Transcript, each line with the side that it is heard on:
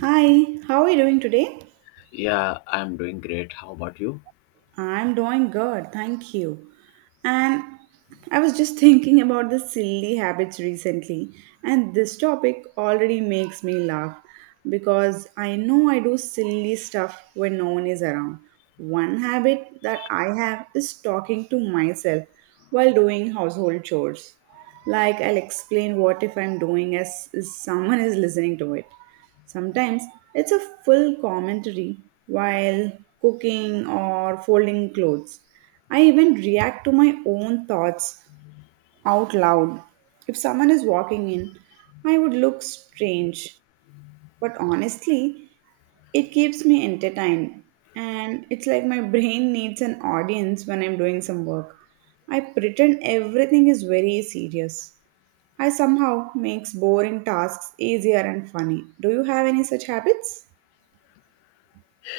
right: Hi, how are you doing today?
left: Yeah, I'm doing great. How about you?
right: I'm doing good, thank you. And I was just thinking about the silly habits recently, and this topic already makes me laugh because I know I do silly stuff when no one is around. One habit that I have is talking to myself while doing household chores. Like, I'll explain what if I'm doing as someone is listening to it. Sometimes it's a full commentary while cooking or folding clothes. I even react to my own thoughts out loud. If someone is walking in, I would look strange. But honestly, it keeps me entertained. And it's like my brain needs an audience when I'm doing some work. I pretend everything is very serious. I somehow makes boring tasks easier and funny. Do you have any such habits?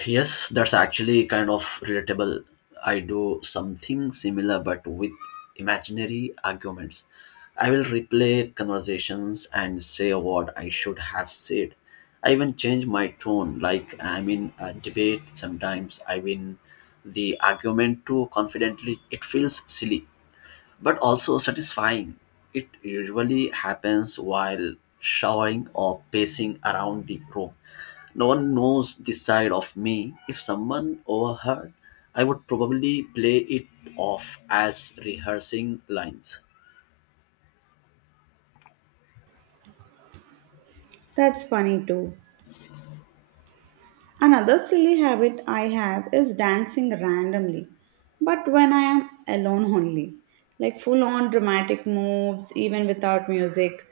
left: Yes, that's actually kind of relatable. I do something similar but with imaginary arguments. I will replay conversations and say what I should have said. I even change my tone, like I'm in a debate. Sometimes I win the argument too confidently. It feels silly, but also satisfying. It usually happens while showering or pacing around the room. No one knows this side of me. If someone overheard, I would probably play it off as rehearsing lines.
right: That's funny too. Another silly habit I have is dancing randomly, but when I am alone only, like full on dramatic moves, even without music.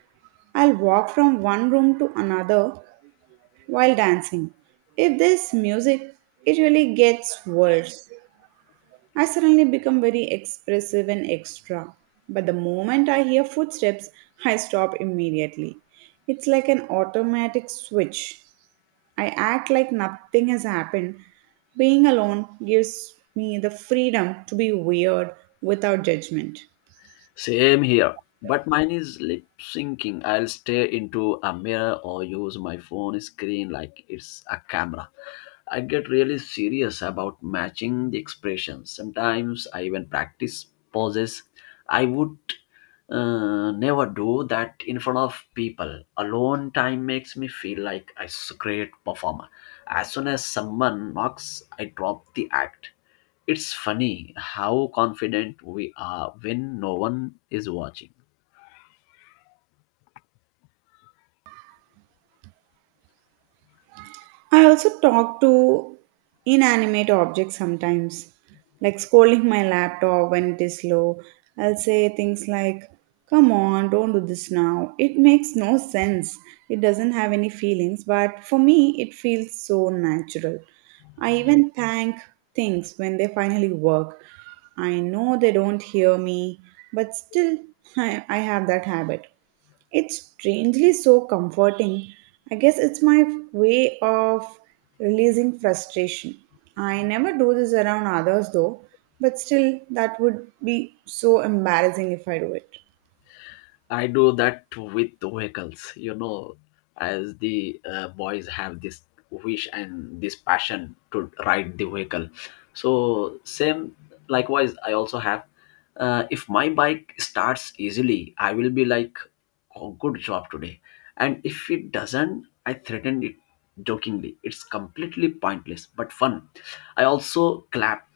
right: I'll walk from one room to another while dancing. If there's music, it really gets worse. I suddenly become very expressive and extra, but the moment I hear footsteps, I stop immediately. It's like an automatic switch. I act like nothing has happened. Being alone gives me the freedom to be weird without judgment.
left: Same here. But mine is lip syncing. I'll stare into a mirror or use my phone screen like it's a camera. I get really serious about matching the expressions. Sometimes I even practice poses. I would never do that in front of people. Alone time makes me feel like a great performer. As soon as someone knocks, I drop the act. It's funny how confident we are when no one is watching.
right: I also talk to inanimate objects sometimes, like scolding my laptop when it is slow. I'll say things like, come on, don't do this now. It makes no sense. It doesn't have any feelings, but for me, it feels so natural. I even thank things when they finally work. I know they don't hear me, but still, I have that habit. It's strangely so comforting. I guess it's my way of releasing frustration. I never do this around others though, but still, that would be so embarrassing if I do it.
left: I do that with vehicles, you know, as the boys have this wish and this passion to ride the vehicle. So, same likewise, I also have. If my bike starts easily, I will be like, oh, good job today. And if it doesn't, I threaten it jokingly. It's completely pointless but fun. I also clap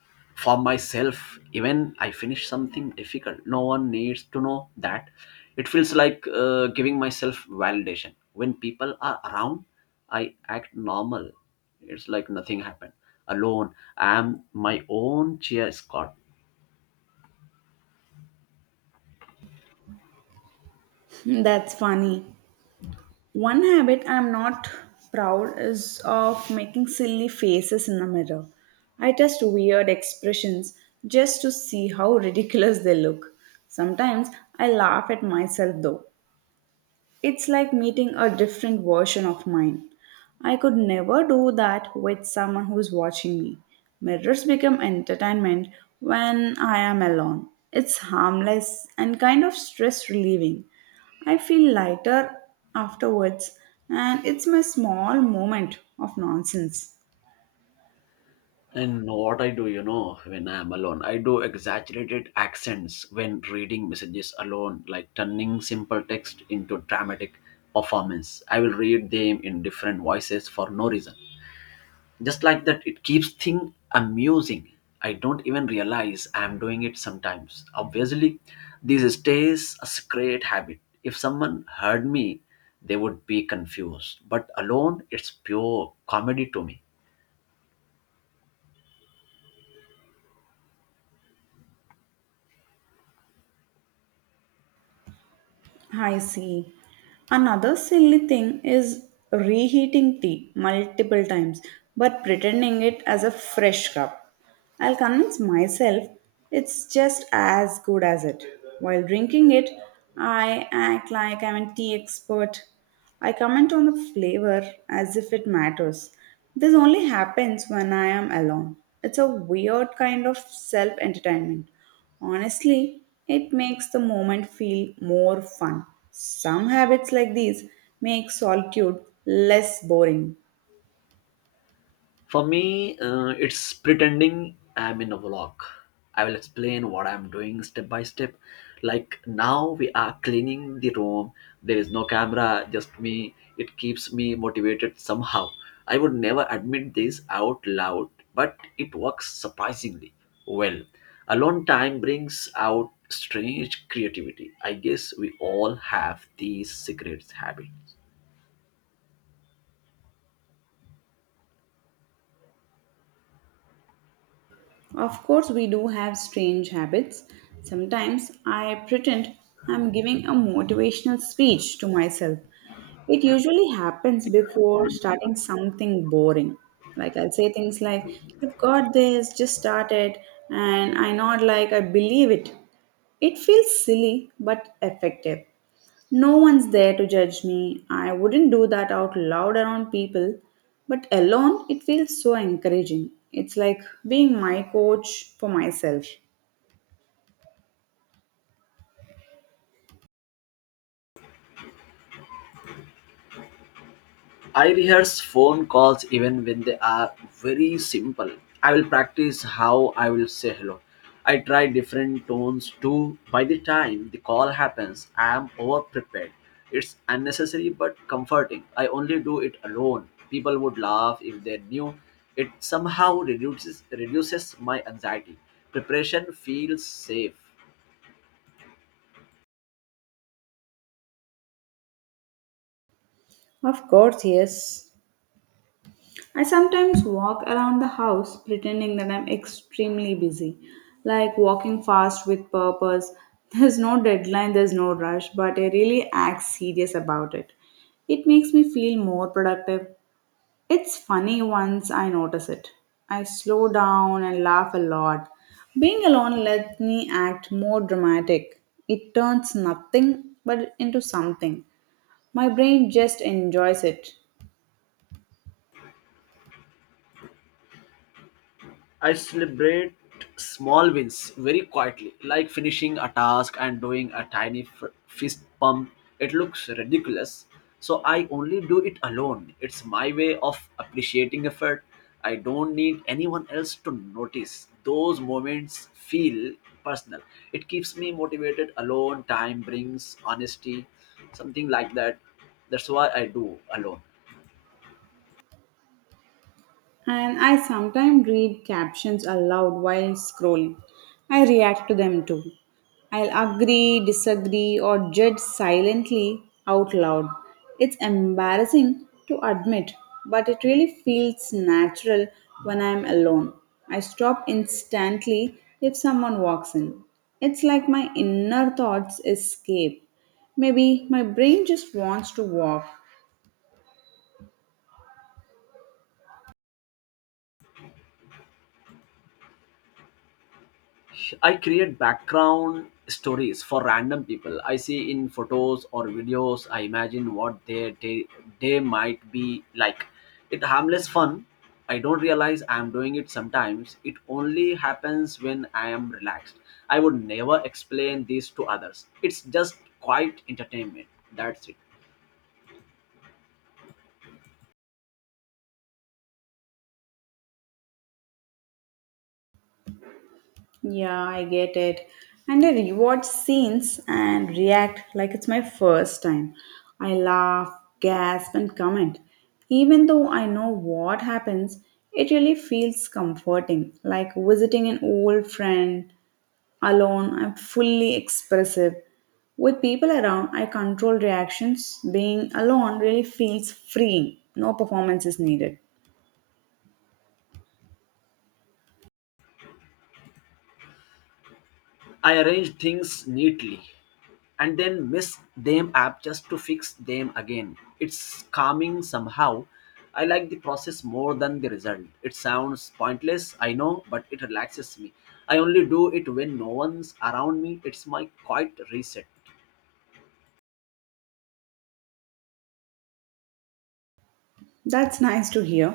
left: for myself even I finish something difficult. No one needs to know that. It feels like giving myself validation. When people are around, I act normal. It's like nothing happened. Alone, I am my own cheer squad.
right: That's funny. One habit I'm not proud is of making silly faces in the mirror. I test weird expressions just to see how ridiculous they look. Sometimes I laugh at myself though. It's like meeting a different version of mine. I could never do that with someone who's watching me. Mirrors become entertainment when I am alone. It's harmless and kind of stress relieving. I feel lighter afterwards, and it's my small moment of nonsense.
left: And what I do, you know, when I am alone, I do exaggerated accents when reading messages alone, like turning simple text into dramatic performance. I will read them in different voices for no reason, just like that. It keeps thing amusing. I don't even realize I am doing it sometimes. Obviously, this stays a secret habit. If someone heard me, they would be confused, but alone it's pure comedy to me.
right: I see. Another silly thing is reheating tea multiple times but pretending it as a fresh cup. I'll convince myself it's just as good as it. While drinking it, I act like I'm a tea expert. I comment on the flavor as if it matters. This only happens when I am alone. It's a weird kind of self entertainment. Honestly, it makes the moment feel more fun. Some habits like these make solitude less boring.
left: For me, it's pretending I'm in a vlog. I will explain what I'm doing step by step. Like now, we are cleaning the room. There is no camera, just me. It keeps me motivated somehow. I would never admit this out loud, but it works surprisingly well. Alone time brings out strange creativity. I guess we all have these secret habits.
right: Of course, we do have strange habits. Sometimes I pretend I'm giving a motivational speech to myself. It usually happens before starting something boring. Like I'll say things like, you've got this, just start it, and I nod like I believe it. It feels silly but effective. No one's there to judge me. I wouldn't do that out loud around people, but alone it feels so encouraging. It's like being my coach for myself.
left: I rehearse phone calls even when they are very simple. I will practice how I will say hello. I try different tones too. By the time the call happens, I am over prepared. It's unnecessary but comforting. I only do it alone. People would laugh if they knew. It somehow reduces my anxiety. Preparation feels safe.
right: Of course, yes. I sometimes walk around the house pretending that I'm extremely busy, like walking fast with purpose. There's no deadline, there's no rush, but I really act serious about it. It makes me feel more productive. It's funny once I notice it. I slow down and laugh a lot. Being alone lets me act more dramatic. It turns nothing but into something. My brain just enjoys it.
left: I celebrate small wins very quietly, like finishing a task and doing a tiny fist pump. It looks ridiculous. So I only do it alone. It's my way of appreciating effort. I don't need anyone else to notice. Those moments feel personal. It keeps me motivated. Alone time brings honesty, something like that. That's why I do alone.
right: And I sometimes read captions aloud while scrolling. I react to them too. I'll agree, disagree, or judge silently out loud. It's embarrassing to admit, but it really feels natural when I'm alone. I stop instantly if someone walks in. It's like my inner thoughts escape. Maybe my brain just wants to walk.
left: I create background stories for random people I see in photos or videos. I imagine what their day might be like. It harmless fun. I don't realize I am doing it sometimes. It only happens when I am relaxed. I would never explain this to others. It's just quite entertainment. That's it.
right: Yeah, I get it. And I rewatch scenes and react like it's my first time. I laugh, gasp, and comment. Even though I know what happens, it really feels comforting, like visiting an old friend. Alone, I'm fully expressive. With people around, I control reactions. Being alone really feels freeing. No performance is needed.
left: I arrange things neatly and then mess them up just to fix them again. It's calming somehow. I like the process more than the result. It sounds pointless, I know, but it relaxes me. I only do it when no one's around me. It's my quiet reset.
right: That's nice to hear.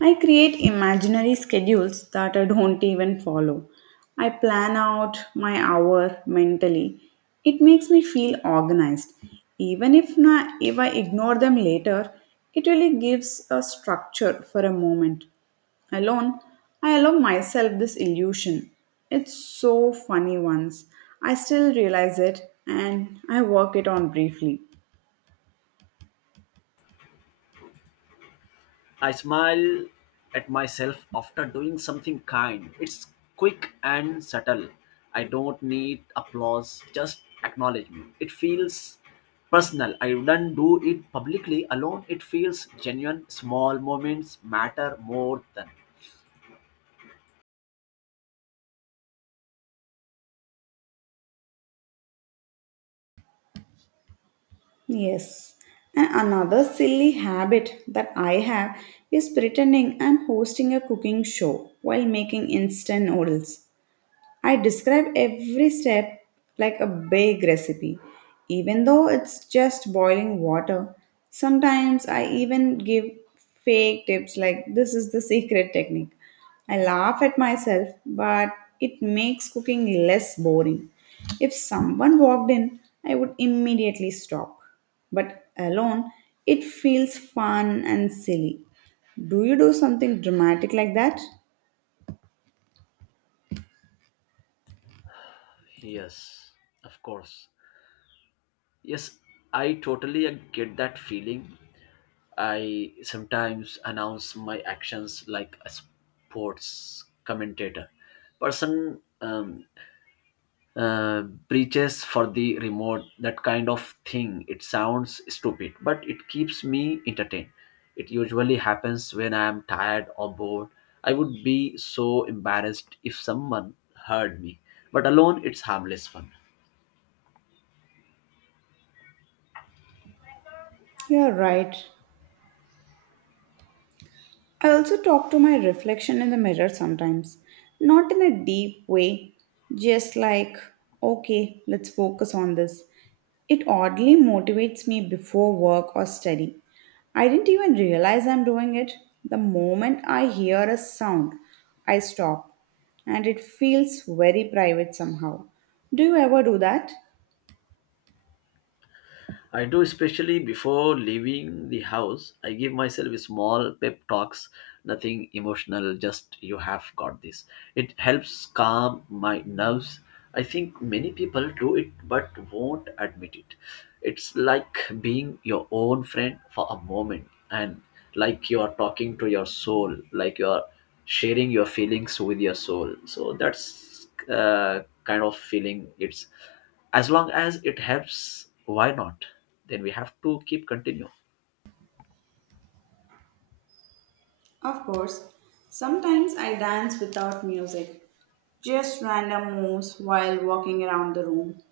right: I create imaginary schedules that I don't even follow. I plan out my hour mentally. It makes me feel organized. Even if, na if I ignore them later, it really gives a structure for a moment. Alone, I allow myself this illusion. It's so funny once. I still realize it and I work it on briefly.
left: I smile at myself after doing something kind. It's quick and subtle. I don't need applause, just acknowledgement. It feels personal. I don't do it publicly. Alone, it feels genuine. Small moments matter more than.
right: Yes. And another silly habit that I have is pretending I'm hosting a cooking show while making instant noodles. I describe every step like a big recipe, even though it's just boiling water. Sometimes I even give fake tips like this is the secret technique. I laugh at myself, but it makes cooking less boring. If someone walked in, I would immediately stop. But alone, it feels fun and silly. Do you do something dramatic like that?
left: Yes, of course. Yes, I totally get that feeling. I sometimes announce my actions like a sports commentator. Person uh, breaches for the remote, that kind of thing. It sounds stupid but it keeps me entertained. It usually happens when I am tired or bored. I would be so embarrassed if someone heard me, but alone it's harmless fun.
right: You're right. I also talk to my reflection in the mirror sometimes, not in a deep way, just like, okay, let's focus on this. It oddly motivates me before work or study. I didn't even realize I'm doing it. The moment I hear a sound, I stop, and it feels very private somehow. Do you ever do that?
left: I do, especially before leaving the house. I give myself a small pep talks, nothing emotional, just you have got this. It helps calm my nerves. I think many people do it but won't admit it. It's like being your own friend for a moment, and like you are talking to your soul, like you are sharing your feelings with your soul. So that's kind of feeling. It's as long as it helps, why not? Then we have to keep continue.
right: Of course. Sometimes I dance without music, just random moves while walking around the room.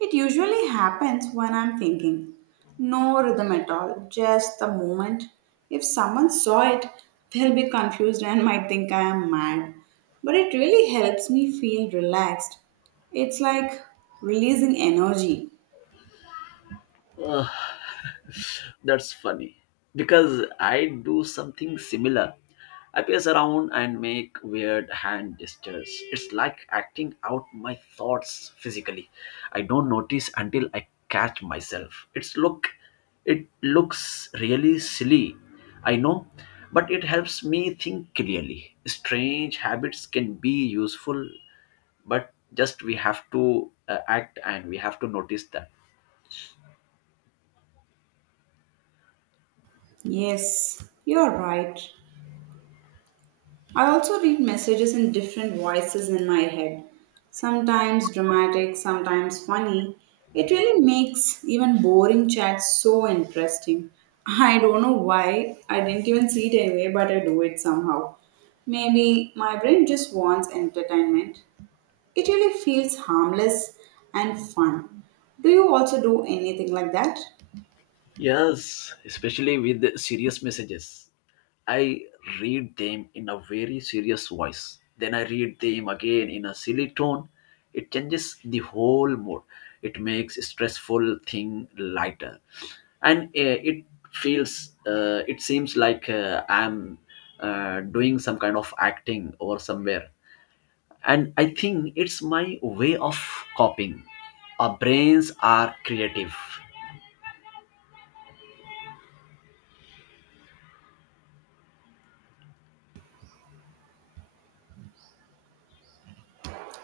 right: It usually happens when I'm thinking. No rhythm at all, just the moment. If someone saw it, they'll be confused and might think I am mad. But it really helps me feel relaxed. It's like releasing energy.
left: Ugh, that's funny because I do something similar. I pace around and make weird hand gestures. It's like acting out my thoughts physically. I don't notice until I catch myself. It's look it looks really silly, I know, but it helps me think clearly. Strange habits can be useful, but just we have to act and we have to notice that.
right: Yes, you're right. I also read messages in different voices in my head, sometimes dramatic, sometimes funny. It really makes even boring chats so interesting. I don't know why, I didn't even see it anyway, but I do it somehow. Maybe my brain just wants entertainment. It really feels harmless and fun. Do you also do anything like that?
left: Yes, especially with the serious messages, I read them in a very serious voice, then I read them again in a silly tone. It changes the whole mood. It makes stressful thing lighter. And it feels it seems like I'm doing some kind of acting or somewhere. And I think it's my way of coping. Our brains are creative.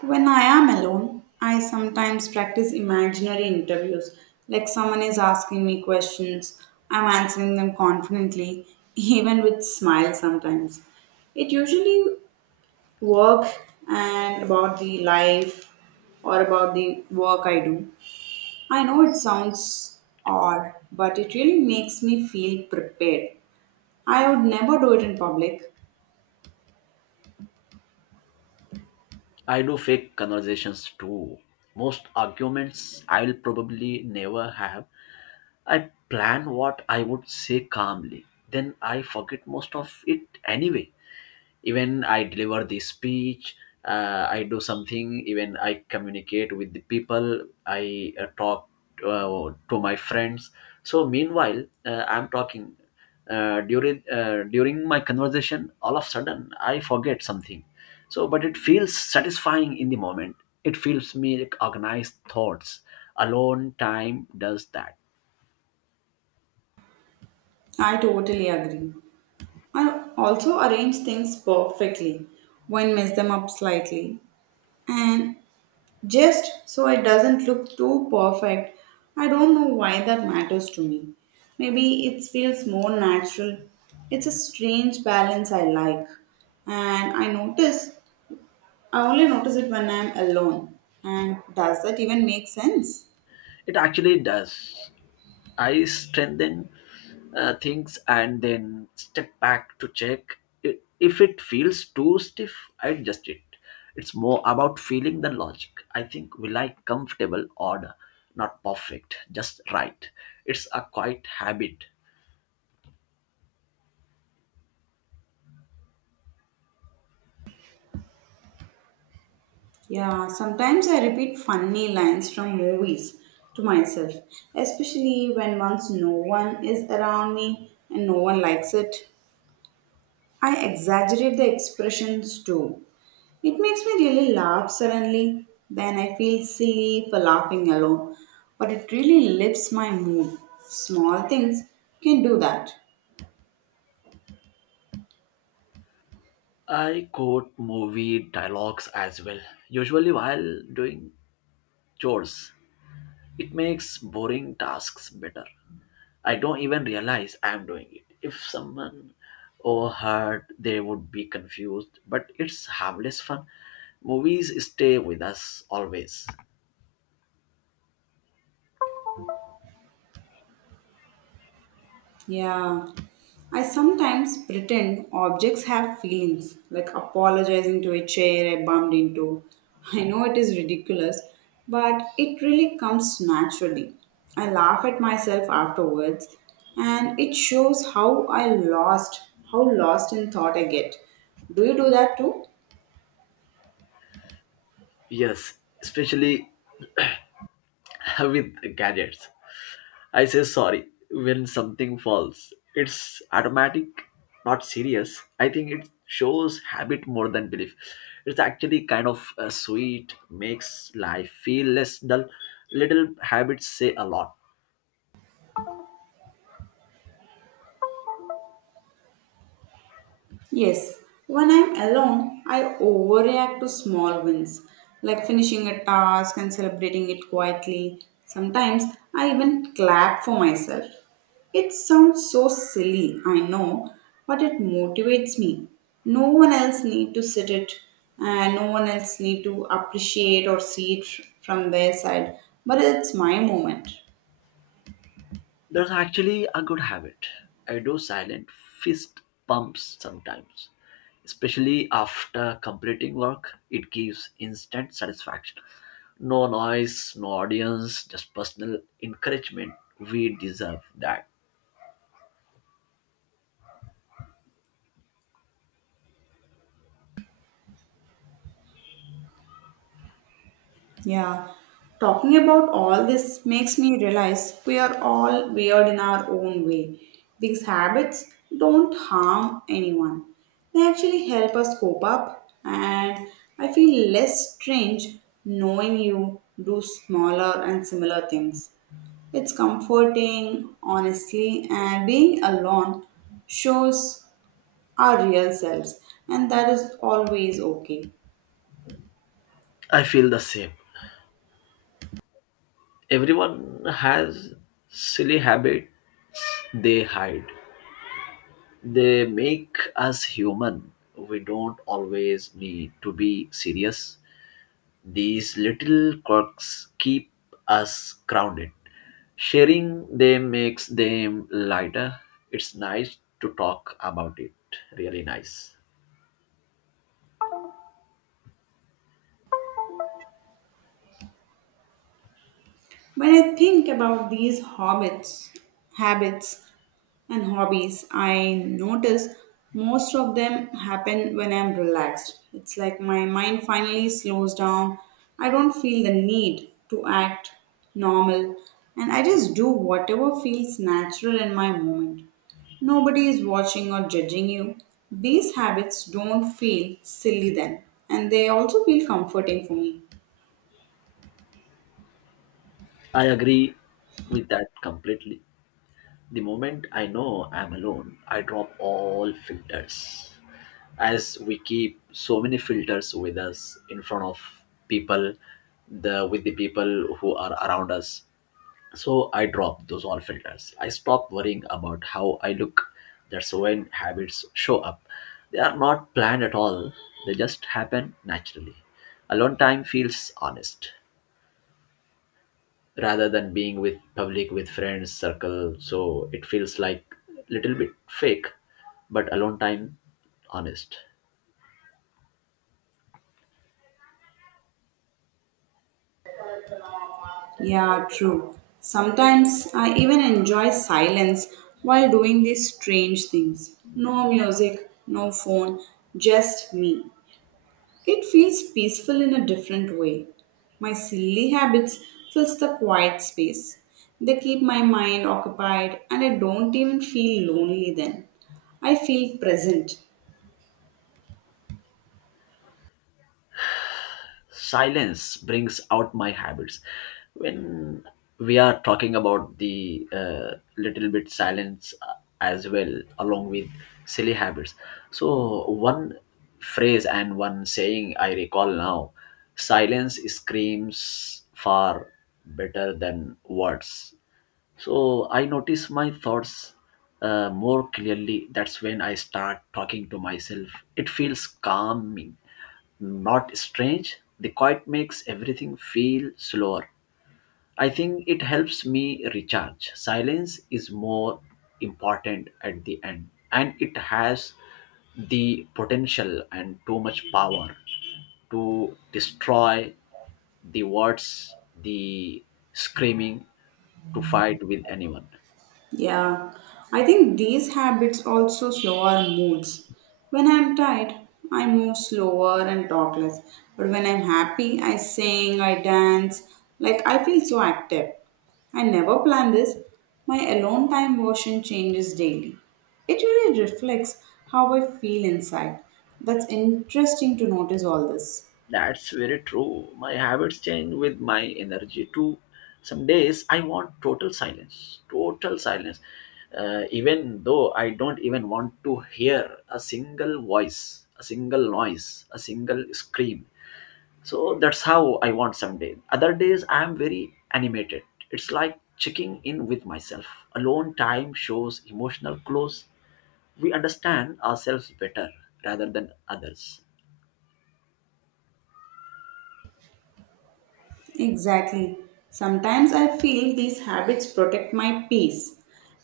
right: When I am alone, I sometimes practice imaginary interviews, like someone is asking me questions. I'm answering them confidently, even with smile sometimes. It usually work and about the life or about the work I do. I know it sounds odd, but it really makes me feel prepared. I would never do it in public.
left: I do fake conversations too, most arguments I'll probably never have. I plan what I would say calmly, then I forget most of it anyway. Even I deliver the speech, I do something. Even I communicate with the people, I talk to my friends. So meanwhile I'm talking, during my conversation, all of a sudden I forget something. So but it feels satisfying in the moment. It feels me like organized thoughts. Alone time does that.
right: I totally agree. I also arrange things perfectly when mess them up slightly and just so it doesn't look too perfect. I don't know why that matters to me. Maybe it feels more natural. It's a strange balance I like. And I notice I only notice it when I'm alone. And does that even make sense?
left: It actually does. I strengthen things and then step back to check. If it feels too stiff, I adjust it. It's more about feeling than logic. I think we like comfortable order, not perfect, just right. It's a quiet habit.
right: Yeah, sometimes I repeat funny lines from movies to myself, especially when once no one is around me and no one likes it. I exaggerate the expressions too. It makes me really laugh suddenly, then I feel silly for laughing alone, but it really lifts my mood. Small things can do that.
left: I quote movie dialogues as well, usually while doing chores. It makes boring tasks better. I don't even realize I'm doing it. If someone overheard, they would be confused, but it's harmless fun. Movies stay with us always.
right: Yeah. I sometimes pretend objects have feelings, like apologizing to a chair I bumped into. I know it is ridiculous, but it really comes naturally. I laugh at myself afterwards, and it shows how I lost, how lost in thought I get. Do you do that too?
left: Yes, especially with gadgets. I say sorry when something falls. It's automatic, not serious. I think it shows habit more than belief. It's actually kind of sweet, makes life feel less dull. Little habits say a lot.
right: Yes, when I'm alone, I overreact to small wins, like finishing a task and celebrating it quietly. Sometimes I even clap for myself. It sounds so silly, I know, but it motivates me. No one else need to sit it and no one else need to appreciate or see it from their side, but it's my moment.
left: That's actually a good habit. I do silent fist pumps sometimes, especially after completing work. It gives instant satisfaction. No noise, no audience, just personal encouragement. We deserve that.
right: Yeah, talking about all this makes me realize we are all weird in our own way. These habits don't harm anyone, they actually help us cope up, and I feel less strange knowing you do smaller and similar things. It's comforting, honestly, and being alone shows our real selves, and that is always okay.
left: I feel the same. Everyone has silly habits they hide. They make us human. We don't always need to be serious. These little quirks keep us grounded. Sharing them makes them lighter. It's nice to talk about it. Really nice.
right: When I think about these hobbits, habits, and hobbies, I notice most of them happen when I'm relaxed. It's like my mind finally slows down. I don't feel the need to act normal, and I just do whatever feels natural in my moment. Nobody is watching or judging you. These habits don't feel silly then, and they also feel comforting for me.
left: I agree with that completely. The moment I know I'm alone, I drop all filters. As we keep so many filters with us in front of people, the with the people who are around us, so I dropped those all filters. I stopped worrying about how I look. That's when habits show up. They are not planned at all, they just happen naturally. Alone time feels honest rather than being with public, with friends, circle. So it feels like little bit fake, but alone time honest.
right: Yeah, true. Sometimes I even enjoy silence while doing these strange things. No music, no phone, just me. It feels peaceful in a different way. My silly habits fills the quiet space. They keep my mind occupied and I don't even feel lonely then. I feel present.
left: Silence brings out my habits. When we are talking about the little bit silence as well along with silly habits, so one phrase and one saying I recall now, silence screams far better than words. So I notice my thoughts more clearly. That's when I start talking to myself. It feels calming, not strange. The quiet makes everything feel slower. I think it helps me recharge. Silence is more important at the end, and it has the potential and too much power to destroy the words, the screaming, to fight with anyone.
right: Yeah, I think these habits also slow our moods. When I'm tired, I move slower and talk less. But when I'm happy, I sing, I dance. Like I feel so active. I never plan this. My alone time version changes daily. It really reflects how I feel inside. That's interesting to notice all this.
left: That's very true. My habits change with my energy too. Some days I want total silence, even though I don't even want to hear a single voice, a single noise, a single scream. So that's how I want some days. Other days I am very animated. It's like checking in with myself. Alone time shows emotional close. We understand ourselves better rather than others.
right: Exactly. Sometimes I feel these habits protect my peace.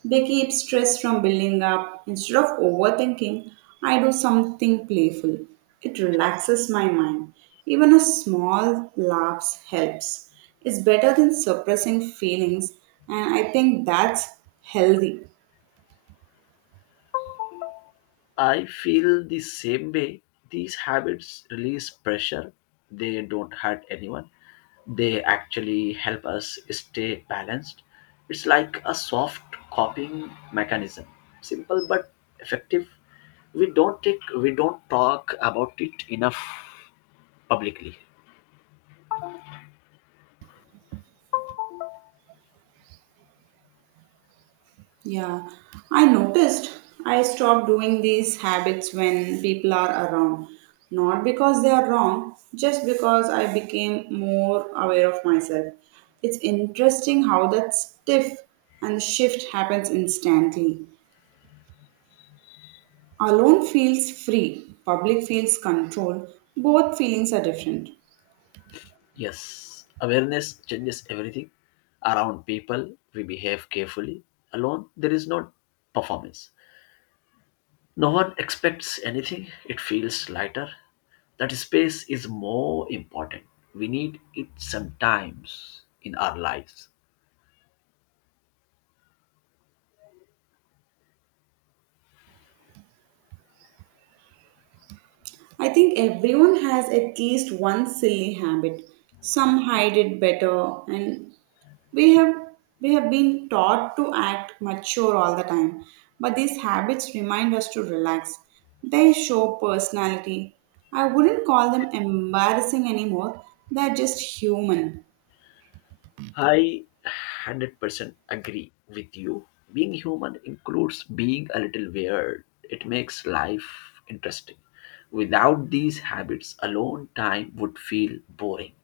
right: They keep stress from building up. Instead of overthinking, I do something playful. It relaxes my mind. Even a small laughs helps. It's better than suppressing feelings, and I think that's healthy.
left: I feel the same way. These habits release pressure. They don't hurt anyone. They actually help us stay balanced. It's like a soft coping mechanism. Simple but effective. We don't talk about it enough publicly.
right: Yeah, I noticed I stopped doing these habits when people are around. Not because they are wrong, just because I became more aware of myself. It's interesting how that stiff and shift happens instantly. Alone feels free, public feels controlled, both feelings are different.
left: Yes, awareness changes everything. Around people, we behave carefully. Alone, there is no performance. No one expects anything, it feels lighter. That space is more important. We need it sometimes in our lives.
right: I think everyone has at least one silly habit. Some hide it better and We have we have been taught to act mature all the time, but these habits remind us to relax. They show personality. I wouldn't call them embarrassing anymore. They're just human.
left: I 100% agree with you. Being human includes being a little weird, it makes life interesting. Without these habits, alone time would feel boring.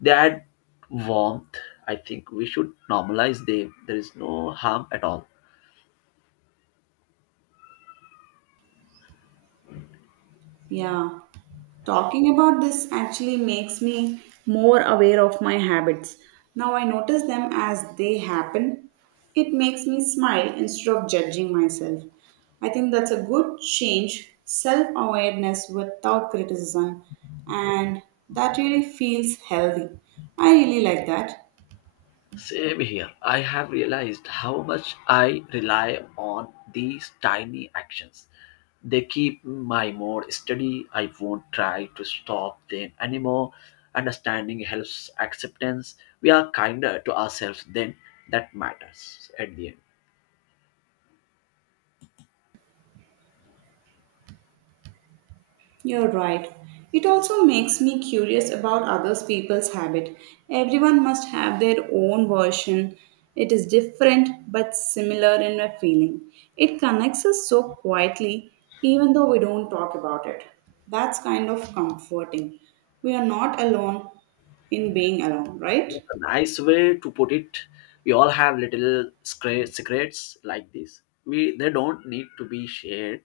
left: They add warmth. I think we should normalize them. There is no harm at all.
right: Yeah. Talking about this actually makes me more aware of my habits. Now I notice them as they happen. It makes me smile instead of judging myself. I think that's a good change, self awareness without criticism, and that really feels healthy. I really like that.
left: Same here. I have realized how much I rely on these tiny actions. They keep my mood steady. I won't try to stop them anymore. Understanding helps acceptance. We are kinder to ourselves then. That matters at the end.
right: You're right. It also makes me curious about other people's habit. Everyone must have their own version. It is different but similar in a feeling. It connects us so quietly even though we don't talk about it. That's kind of comforting. We are not alone in being alone, right?
left: That's a nice way to put it. We all have little secrets like this. We they don't need to be shared.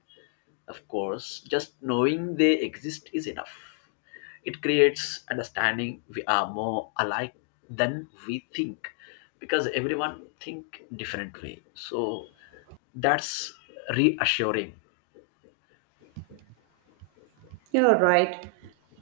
left: Of course, just knowing they exist is enough. It creates understanding we are more alike than we think, because everyone think differently. So that's reassuring.
right: You're right.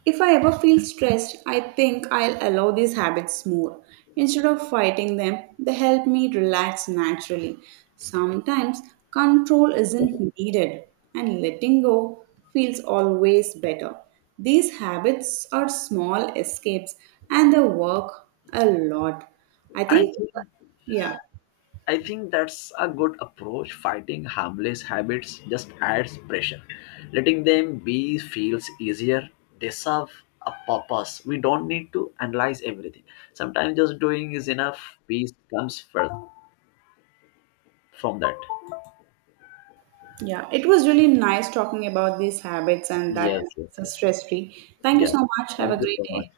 right: If I ever feel stressed, I think I'll allow these habits more. Instead of fighting them, they help me relax naturally. Sometimes control isn't needed, and letting go feels always better. These habits are small escapes and they work a lot. I
left: I
right: think,
left: think
right: yeah,
left: I think that's a good approach. Fighting harmless habits just adds pressure. Letting them be feels easier. They serve a purpose. We don't need to analyze everything. Sometimes just doing is enough. Peace comes first from that.
right: yeah, it was really nice talking about these habits and that
left: Yes, yes,
right: makes us
left: yes.
right: stress free. Thank you
left: Yeah.
right: so much. Have a
left: Thank you
right: great
left: so much.
right: day.